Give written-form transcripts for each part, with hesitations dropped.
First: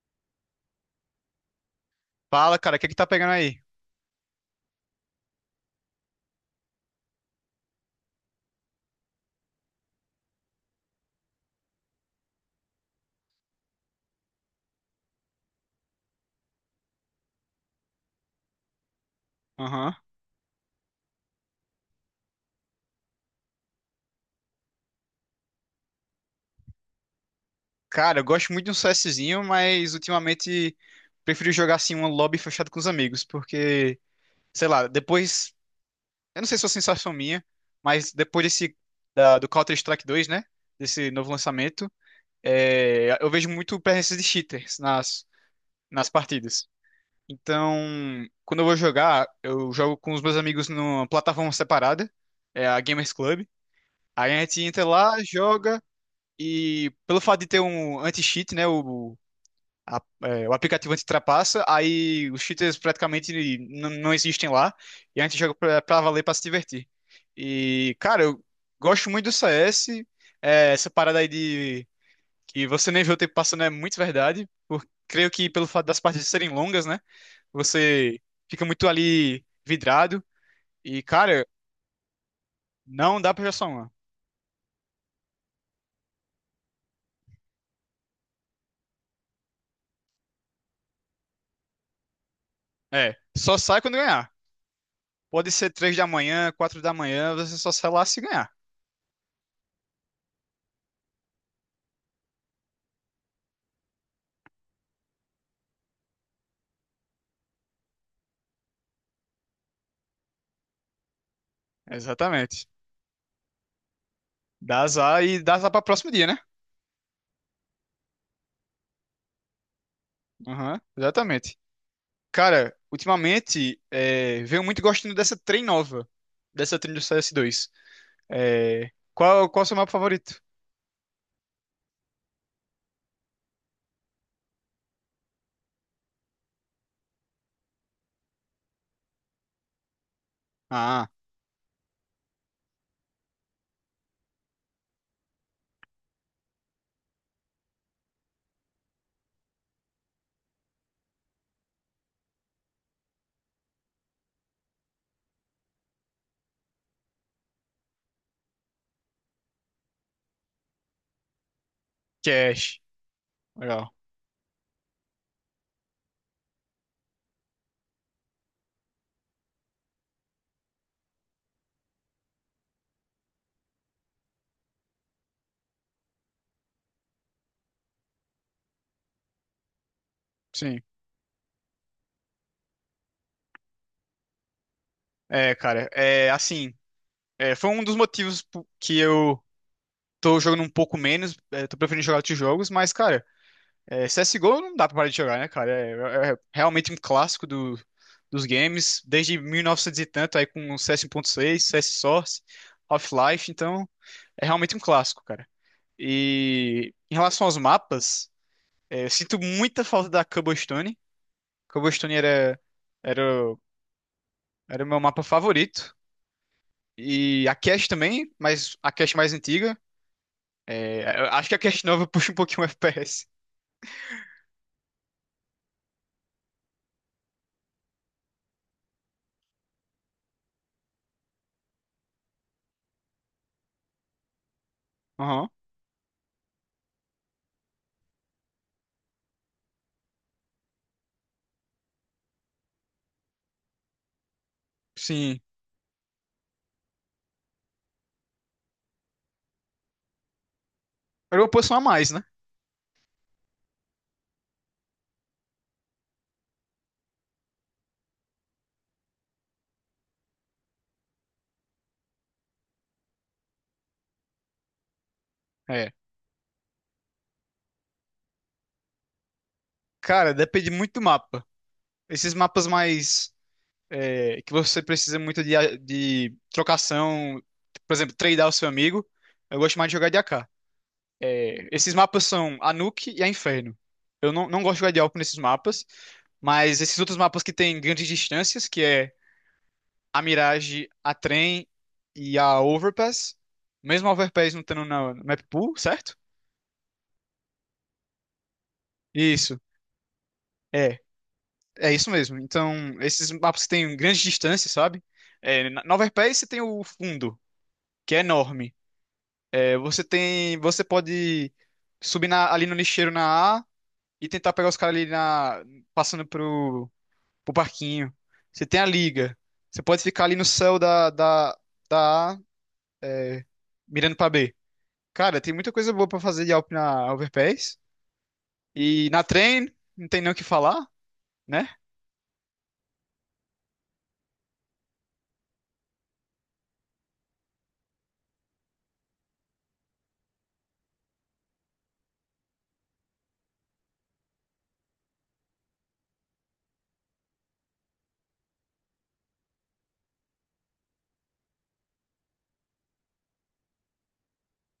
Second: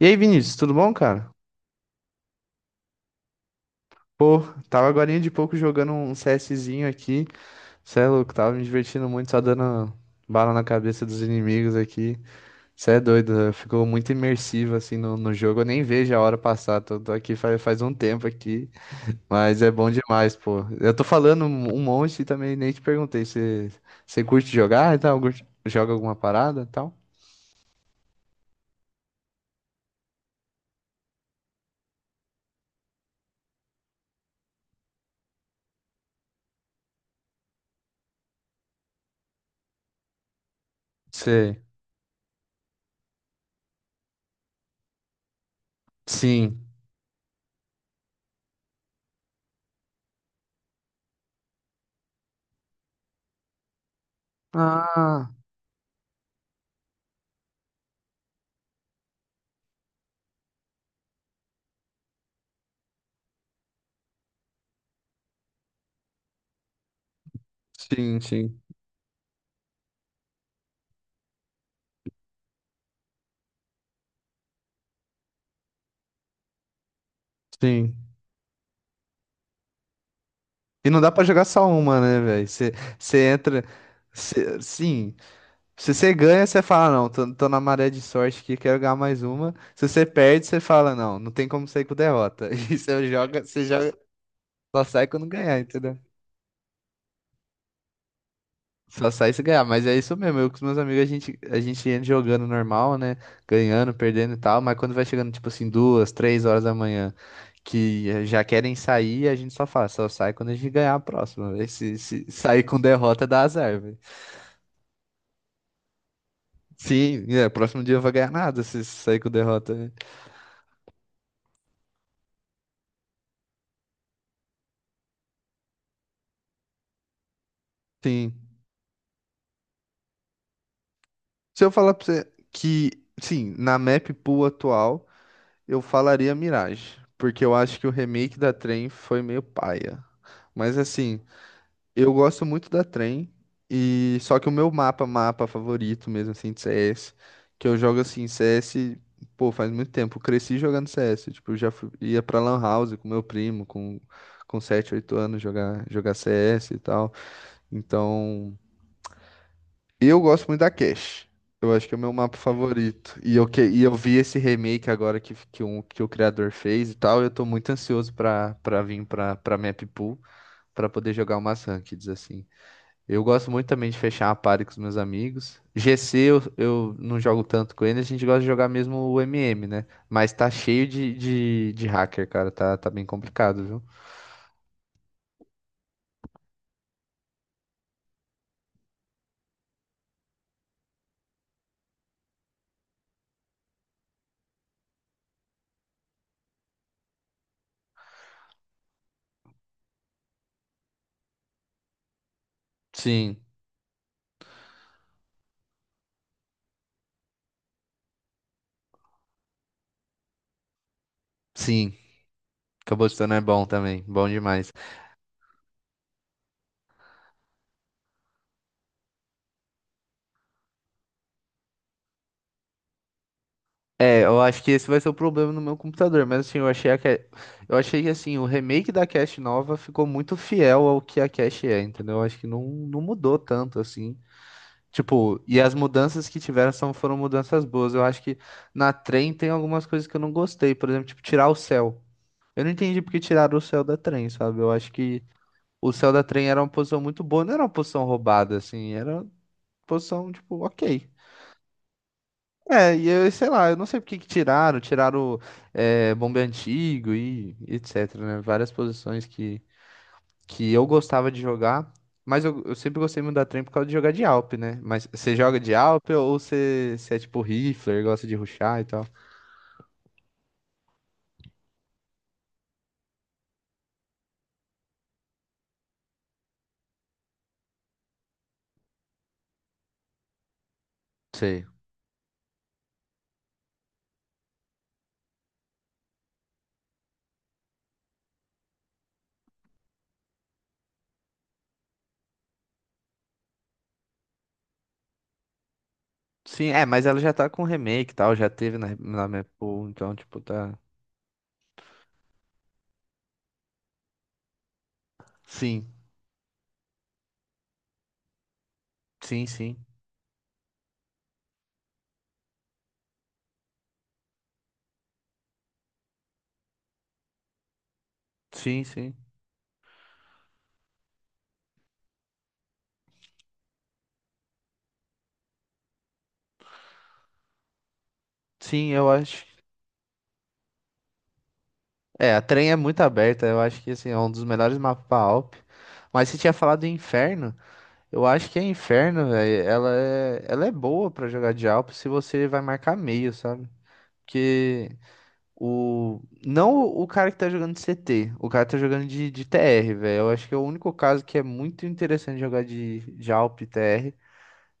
E aí, Vinícius, tudo bom, cara? Fala, cara, o que é que tá pegando aí? Pô, tava agorinha de pouco jogando um CSzinho aqui. Cê é louco, tava me divertindo muito, só dando bala na cabeça dos inimigos aqui. Cê é doido, ficou muito imersivo assim no jogo. Eu nem vejo a hora passar, tô aqui faz um tempo aqui, mas é bom demais, pô. Eu tô falando um monte e também nem te perguntei se você curte jogar e tal, joga alguma parada e tal? Cara, eu gosto muito de um CSzinho, mas ultimamente prefiro jogar assim um lobby fechado com os amigos, porque, sei lá, depois, eu não sei se é uma sensação minha, mas depois do Counter-Strike 2, né, desse novo Sei. lançamento, eu vejo muito presença de cheaters nas Sim. partidas. Então, quando eu vou jogar, eu jogo com os meus amigos numa plataforma separada, é a Gamers Club. Aí a gente entra lá, Ah, joga. E pelo fato de ter um anti-cheat, né? O aplicativo anti-trapaça, aí os cheaters praticamente não existem lá. E a gente joga pra valer, pra se divertir. E, sim, cara, eu sim, gosto muito do CS. Essa parada aí de que você nem vê o tempo passando é muito verdade. Creio que pelo fato das partidas serem longas, né? sim. Você fica muito ali vidrado. E não E, dá pra jogar cara, só uma, né, velho? Você não você dá pra jogar entra. só uma. Sim. Se você ganha, você fala, não, tô na maré de sorte aqui, quero ganhar mais uma. Se você perde, você fala, não, não tem como sair com derrota. E você É, joga, só sai quando ganhar. só sai quando Pode ganhar, ser entendeu? 3 da manhã, 4 da manhã, você só sai lá se ganhar. Só sai se ganhar, mas é isso mesmo. Eu com os meus amigos, a gente entra jogando normal, né? Ganhando, perdendo e tal, mas quando vai chegando, tipo assim, 2, 3 horas da manhã, que já querem sair, a gente só fala, só sai quando a gente ganhar a próxima, véi. Se sair Exatamente. com derrota, dá azar, velho. Dá azar e dá azar para próximo dia, né? Sim, é, próximo dia vai ganhar nada se sair com derrota, né? Aham, exatamente. Cara, ultimamente, venho muito gostando dessa trem nova, dessa trem do CS2. Sim. Qual é o seu mapa favorito? Se eu falar pra você que, sim, na map pool atual, eu falaria Mirage, porque eu acho que o remake da Trem foi meio paia. Mas Ah, assim, eu gosto muito da Trem e só que o meu mapa favorito mesmo assim de CS, que eu jogo assim CS, pô, faz muito tempo, eu cresci jogando CS, tipo, ia pra LAN house com meu primo, com 7 8 anos jogar CS e tal. Então, eu gosto muito da Cash. Eu acho que é o meu mapa Cash. favorito. E eu, que, e Legal. eu vi esse remake agora que o criador fez e tal. Eu tô muito ansioso pra vir pra Map Pool pra poder jogar umas rankeds assim. Eu gosto muito também de fechar a party com os meus amigos. GC eu não jogo tanto com ele, a gente gosta de jogar mesmo o MM, né? Mas tá Sim. cheio de hacker, cara. Tá bem complicado, viu? Cara, é assim, foi um dos motivos que eu tô jogando um pouco menos, tô preferindo jogar outros jogos, mas, cara, CSGO não dá pra parar de jogar, né, cara? É realmente um clássico dos games, desde 1900 e novecentos e tanto, aí com o CS 1.6, CS Source, Sim, Half-Life, então é realmente um clássico, cara. E em relação aos mapas, eu sinto muita falta da Cobblestone. sim. Cobblestone era, Cabotão é bom também. Bom demais. era o meu mapa favorito. E a Cache também, mas a Cache mais antiga. Eu acho que a Cache nova puxa um pouquinho o FPS. É, eu acho que esse vai ser o problema no meu computador, mas assim, eu achei que assim, o remake da cache nova ficou muito fiel ao que a cache é, entendeu? Eu acho que não, não mudou tanto assim. Tipo, Aham, e as mudanças que tiveram são, foram mudanças boas. Eu acho que na Trem tem algumas coisas que eu não gostei, por exemplo, tipo, tirar o céu. Eu não entendi porque tiraram o céu da Trem, sabe? Eu acho que sim. o céu da Trem era uma posição muito boa, não era uma posição roubada assim, era uma posição tipo, OK. Era uma posição a mais, né? É, e eu sei lá, eu não sei por que que tiraram bombe antigo e etc, né? Várias posições que eu gostava de jogar, mas eu sempre gostei muito da trem por causa de jogar de Alp, né? Mas você joga de É. Alp ou você é tipo rifler, gosta de rushar e tal? Cara, depende muito do mapa. Esses mapas mais que você precisa muito de trocação, por exemplo, tradear o seu amigo, eu gosto mais de jogar de AK. Sei. Esses mapas são Anuk e a Inferno. Eu não gosto de jogar de Alco nesses mapas, mas esses outros mapas que tem grandes distâncias, que é a Mirage, a Trem e a Overpass, mesmo a Overpass não estando na no map pool, certo? Sim, é, mas ela já tá com remake e tal, já teve na minha Isso. pool, então tipo tá... É. É isso mesmo. Então, esses mapas que têm grandes distâncias, sabe? É, na Sim, na Overpass você tem o fundo, que é enorme. sim, sim, Você tem, você pode subir ali no lixeiro na A e tentar pegar os caras ali passando pro barquinho. Você tem sim, a sim. liga. Você pode ficar ali no céu da A, é, mirando pra B. Cara, tem muita coisa boa pra fazer de Alp na Overpass. Sim, eu E na acho. Train, não tem nem o que falar, né? É, a Trem é muito aberta, eu acho que assim, é um dos melhores mapas pra Alp. Mas você tinha falado em Inferno, eu acho que a Inferno, velho, ela é boa pra jogar de Alp se você vai marcar meio, sabe? Porque o. Não o cara que tá jogando de CT, o cara que tá jogando de TR, velho. Eu acho que é o único caso que é muito interessante jogar de Alp TR,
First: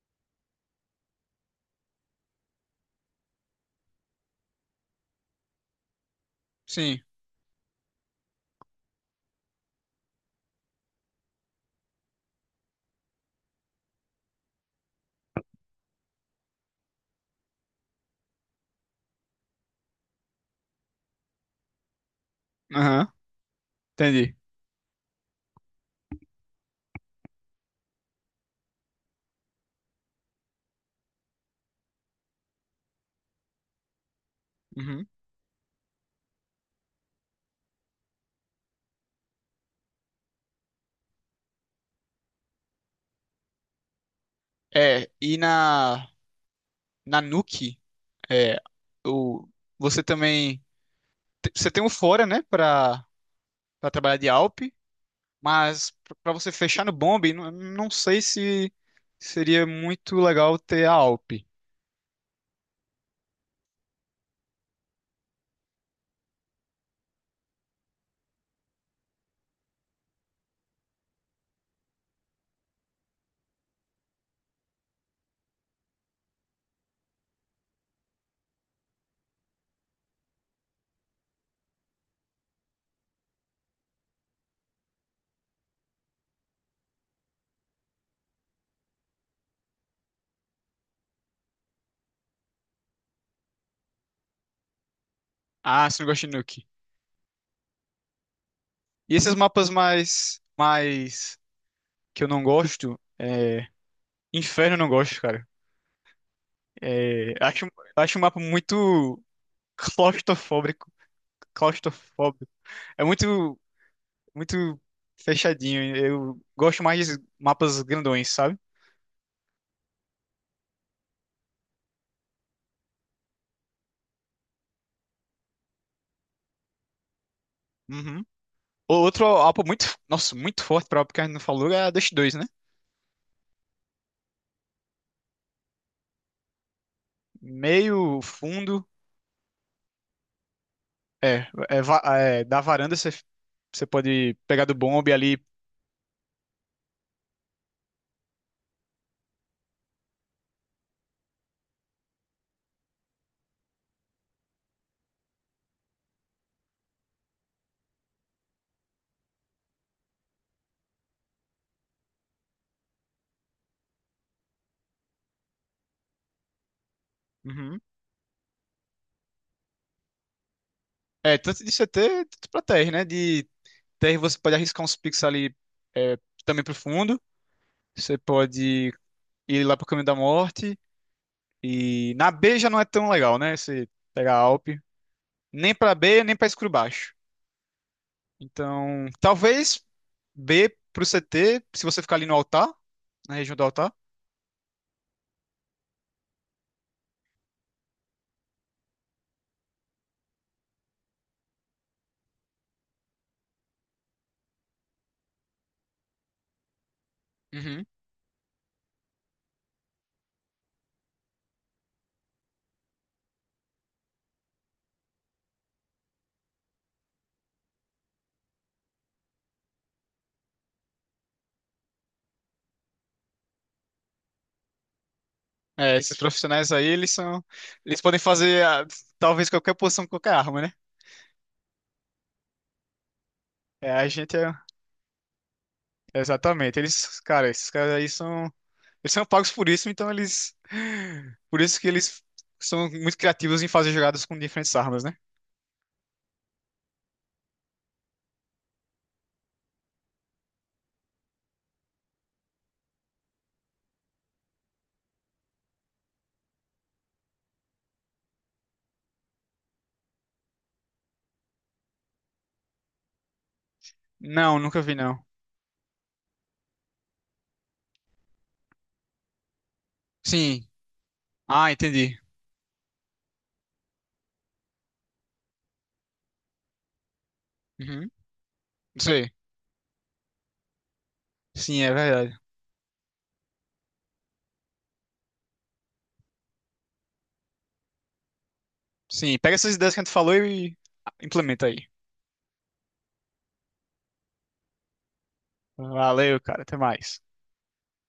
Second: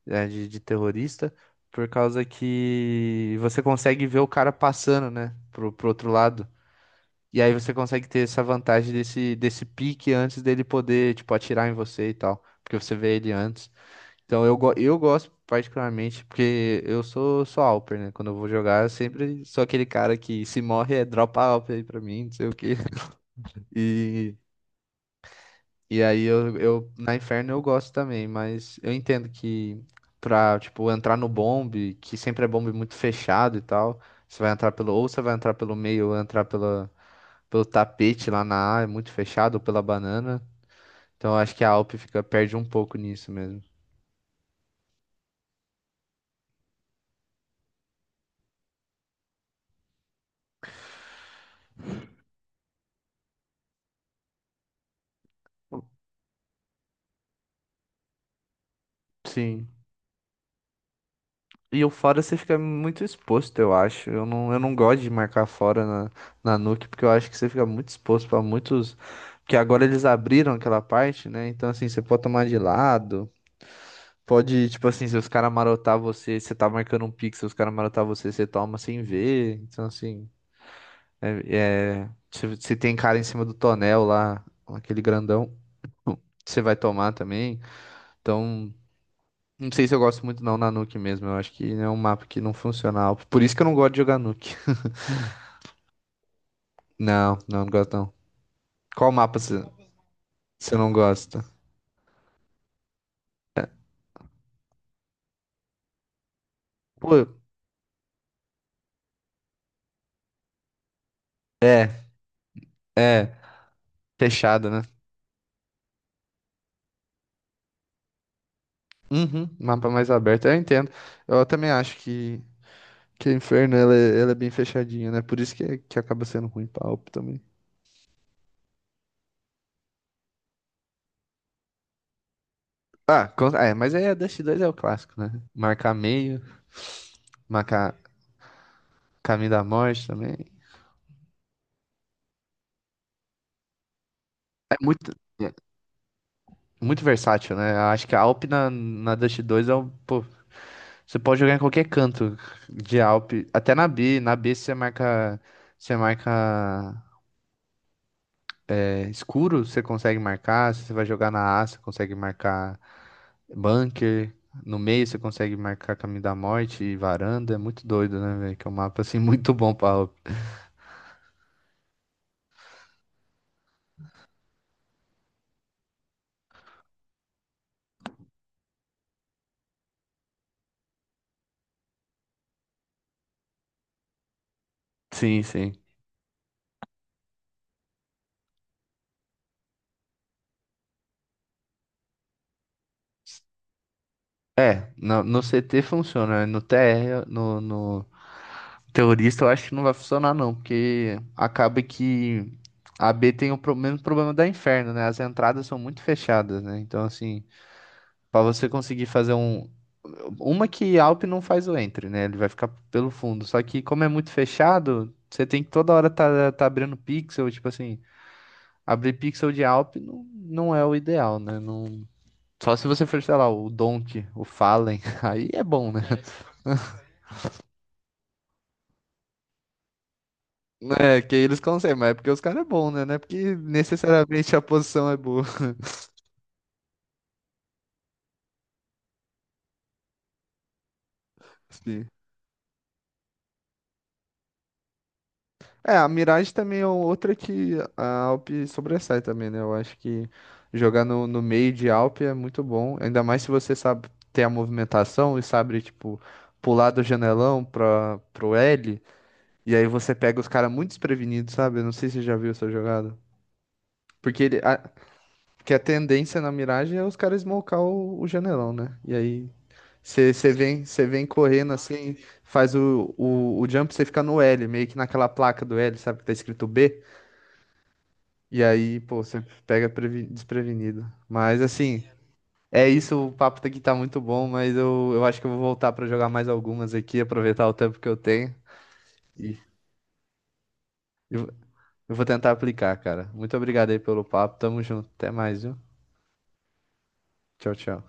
né, de terrorista, por causa que você consegue ver o cara passando, né, pro outro lado. Sim. E aí você consegue ter essa vantagem desse pique antes dele poder, tipo, atirar em você e tal. Porque você vê ele antes. Então eu gosto particularmente, porque eu sou Alper, né? Quando eu vou jogar, eu sempre sou aquele cara que se morre é dropa Alper aí pra mim, não sei o quê. Aham, E, entendi. e aí na Inferno eu gosto também, mas eu entendo que pra, tipo, entrar no bombe, que sempre é bombe muito fechado e tal, você vai entrar pelo, Uhum. ou você vai entrar pelo meio, ou entrar pela pelo tapete lá na A, é muito fechado, ou pela banana. Então eu acho que a Alp fica, perde um pouco nisso mesmo. E na Nuke, é, o, você também. Você tem um fora, né, pra, trabalhar de Alp, mas pra você fechar no Bomb, não sei se seria Sim. muito legal ter a Alp. E o fora você fica muito exposto, eu acho. Eu não gosto de marcar fora na Nuke, porque eu acho que você fica muito exposto para muitos. Porque agora eles abriram aquela parte, né? Então, assim, você pode tomar de lado. Pode, tipo assim, se os caras marotar você, você tá marcando um pixel, os caras marotar você, você toma sem ver. Então, assim, é, se tem cara em cima do tonel lá, aquele grandão, você vai tomar também. Então, não sei se eu gosto muito não na Nuke mesmo. Eu acho que é um mapa que não funciona. Por isso que eu não gosto de jogar Nuke. Ah, você não gosta de Nuke. Não, não, não gosto não. Qual E esses mapa você mapas mais, você não mais gosta? que eu não gosto, Inferno eu não gosto, cara. Pô, É, acho, acho um mapa muito claustrofóbico. é, Claustrofóbico. É é, muito, fechado, muito né? fechadinho. Eu gosto mais de mapas grandões, sabe? Uhum, mapa mais aberto, eu entendo. Eu também acho que o Inferno ela é bem fechadinha, né? Por isso que acaba sendo ruim pra AWP também. Uhum. Outro AWPA muito, nossa, muito forte pra AWPA que a gente não falou é a Dust 2, né? Ah, é, mas aí a Dust 2 é o clássico, né? Marcar meio, marcar Meio fundo, caminho da morte também. Da varanda você pode pegar do É muito. bombe ali. é, Muito versátil, né? Eu acho que a Alp na Dust 2 é um. Pô, você pode jogar em qualquer canto de Alp. Até na B. Na B você marca. Você marca escuro, você consegue marcar. Se você vai jogar na A, você consegue marcar bunker. No meio você consegue marcar caminho da morte e varanda. É Uhum. muito doido, né, velho? Que é um mapa assim muito bom pra Alp. Tanto de CT, tanto pra terra, né? De terra você pode arriscar uns picks ali, é, também pro fundo, você pode ir lá pro caminho da morte, e na B já não é tão legal, né? Você pegar a AWP, Sim, nem sim. pra B, nem pra escuro baixo. Então, talvez B pro CT, se você ficar ali no altar, na região do altar. É, no CT funciona, né? No TR, no, no, terrorista eu acho que não vai funcionar não, porque acaba que a B tem o mesmo problema da Inferno, né? As entradas são muito fechadas, né? Então, assim, Uhum. pra você conseguir fazer um... Uma que Alp não faz o entre, né? Ele vai ficar pelo fundo. Só que como é muito fechado, você tem que toda hora tá abrindo pixel, tipo assim, abrir pixel de Alp não, não é o ideal, né? Não... Só se você for, sei lá, o Donk, o Fallen, aí é bom, né? Esses profissionais aí, eles são. Eles podem fazer talvez qualquer posição com qualquer arma, né? É, que eles conseguem, mas é porque os caras é bom, né? Não é porque É, a gente é. necessariamente a posição é boa. Exatamente. Eles, cara, esses caras aí são. Eles são pagos por isso, então eles. Por isso que Assim. eles são muito criativos em fazer jogadas com diferentes armas, né? É, a Mirage também é outra que a Alp sobressai também, né? Eu acho que jogar no meio de Alp é muito bom, ainda mais se você sabe ter a movimentação e sabe, tipo, pular do janelão pra, pro L, e aí você pega os caras muito desprevenidos, sabe? Eu não sei se você já viu essa jogada. Porque ele, Não, nunca a, vi, não. que a tendência na Mirage é os caras smocar o janelão, né? E aí Você você Sim. vem, você vem Ah, correndo assim, entendi. faz o jump, você fica no L, meio que naquela placa do L, sabe, que tá escrito B. Uhum. Não E aí, pô, sei. você pega desprevenido. Mas Sim, é assim, verdade. é isso, o papo aqui tá muito bom, mas eu acho que eu vou voltar pra jogar mais algumas aqui, aproveitar o tempo que eu tenho. Sim, pega E essas ideias que a gente falou e eu, implementa aí. eu vou tentar aplicar, cara. Muito obrigado aí pelo papo, tamo junto. Até mais, viu? Valeu, cara. Até mais. Tchau, tchau.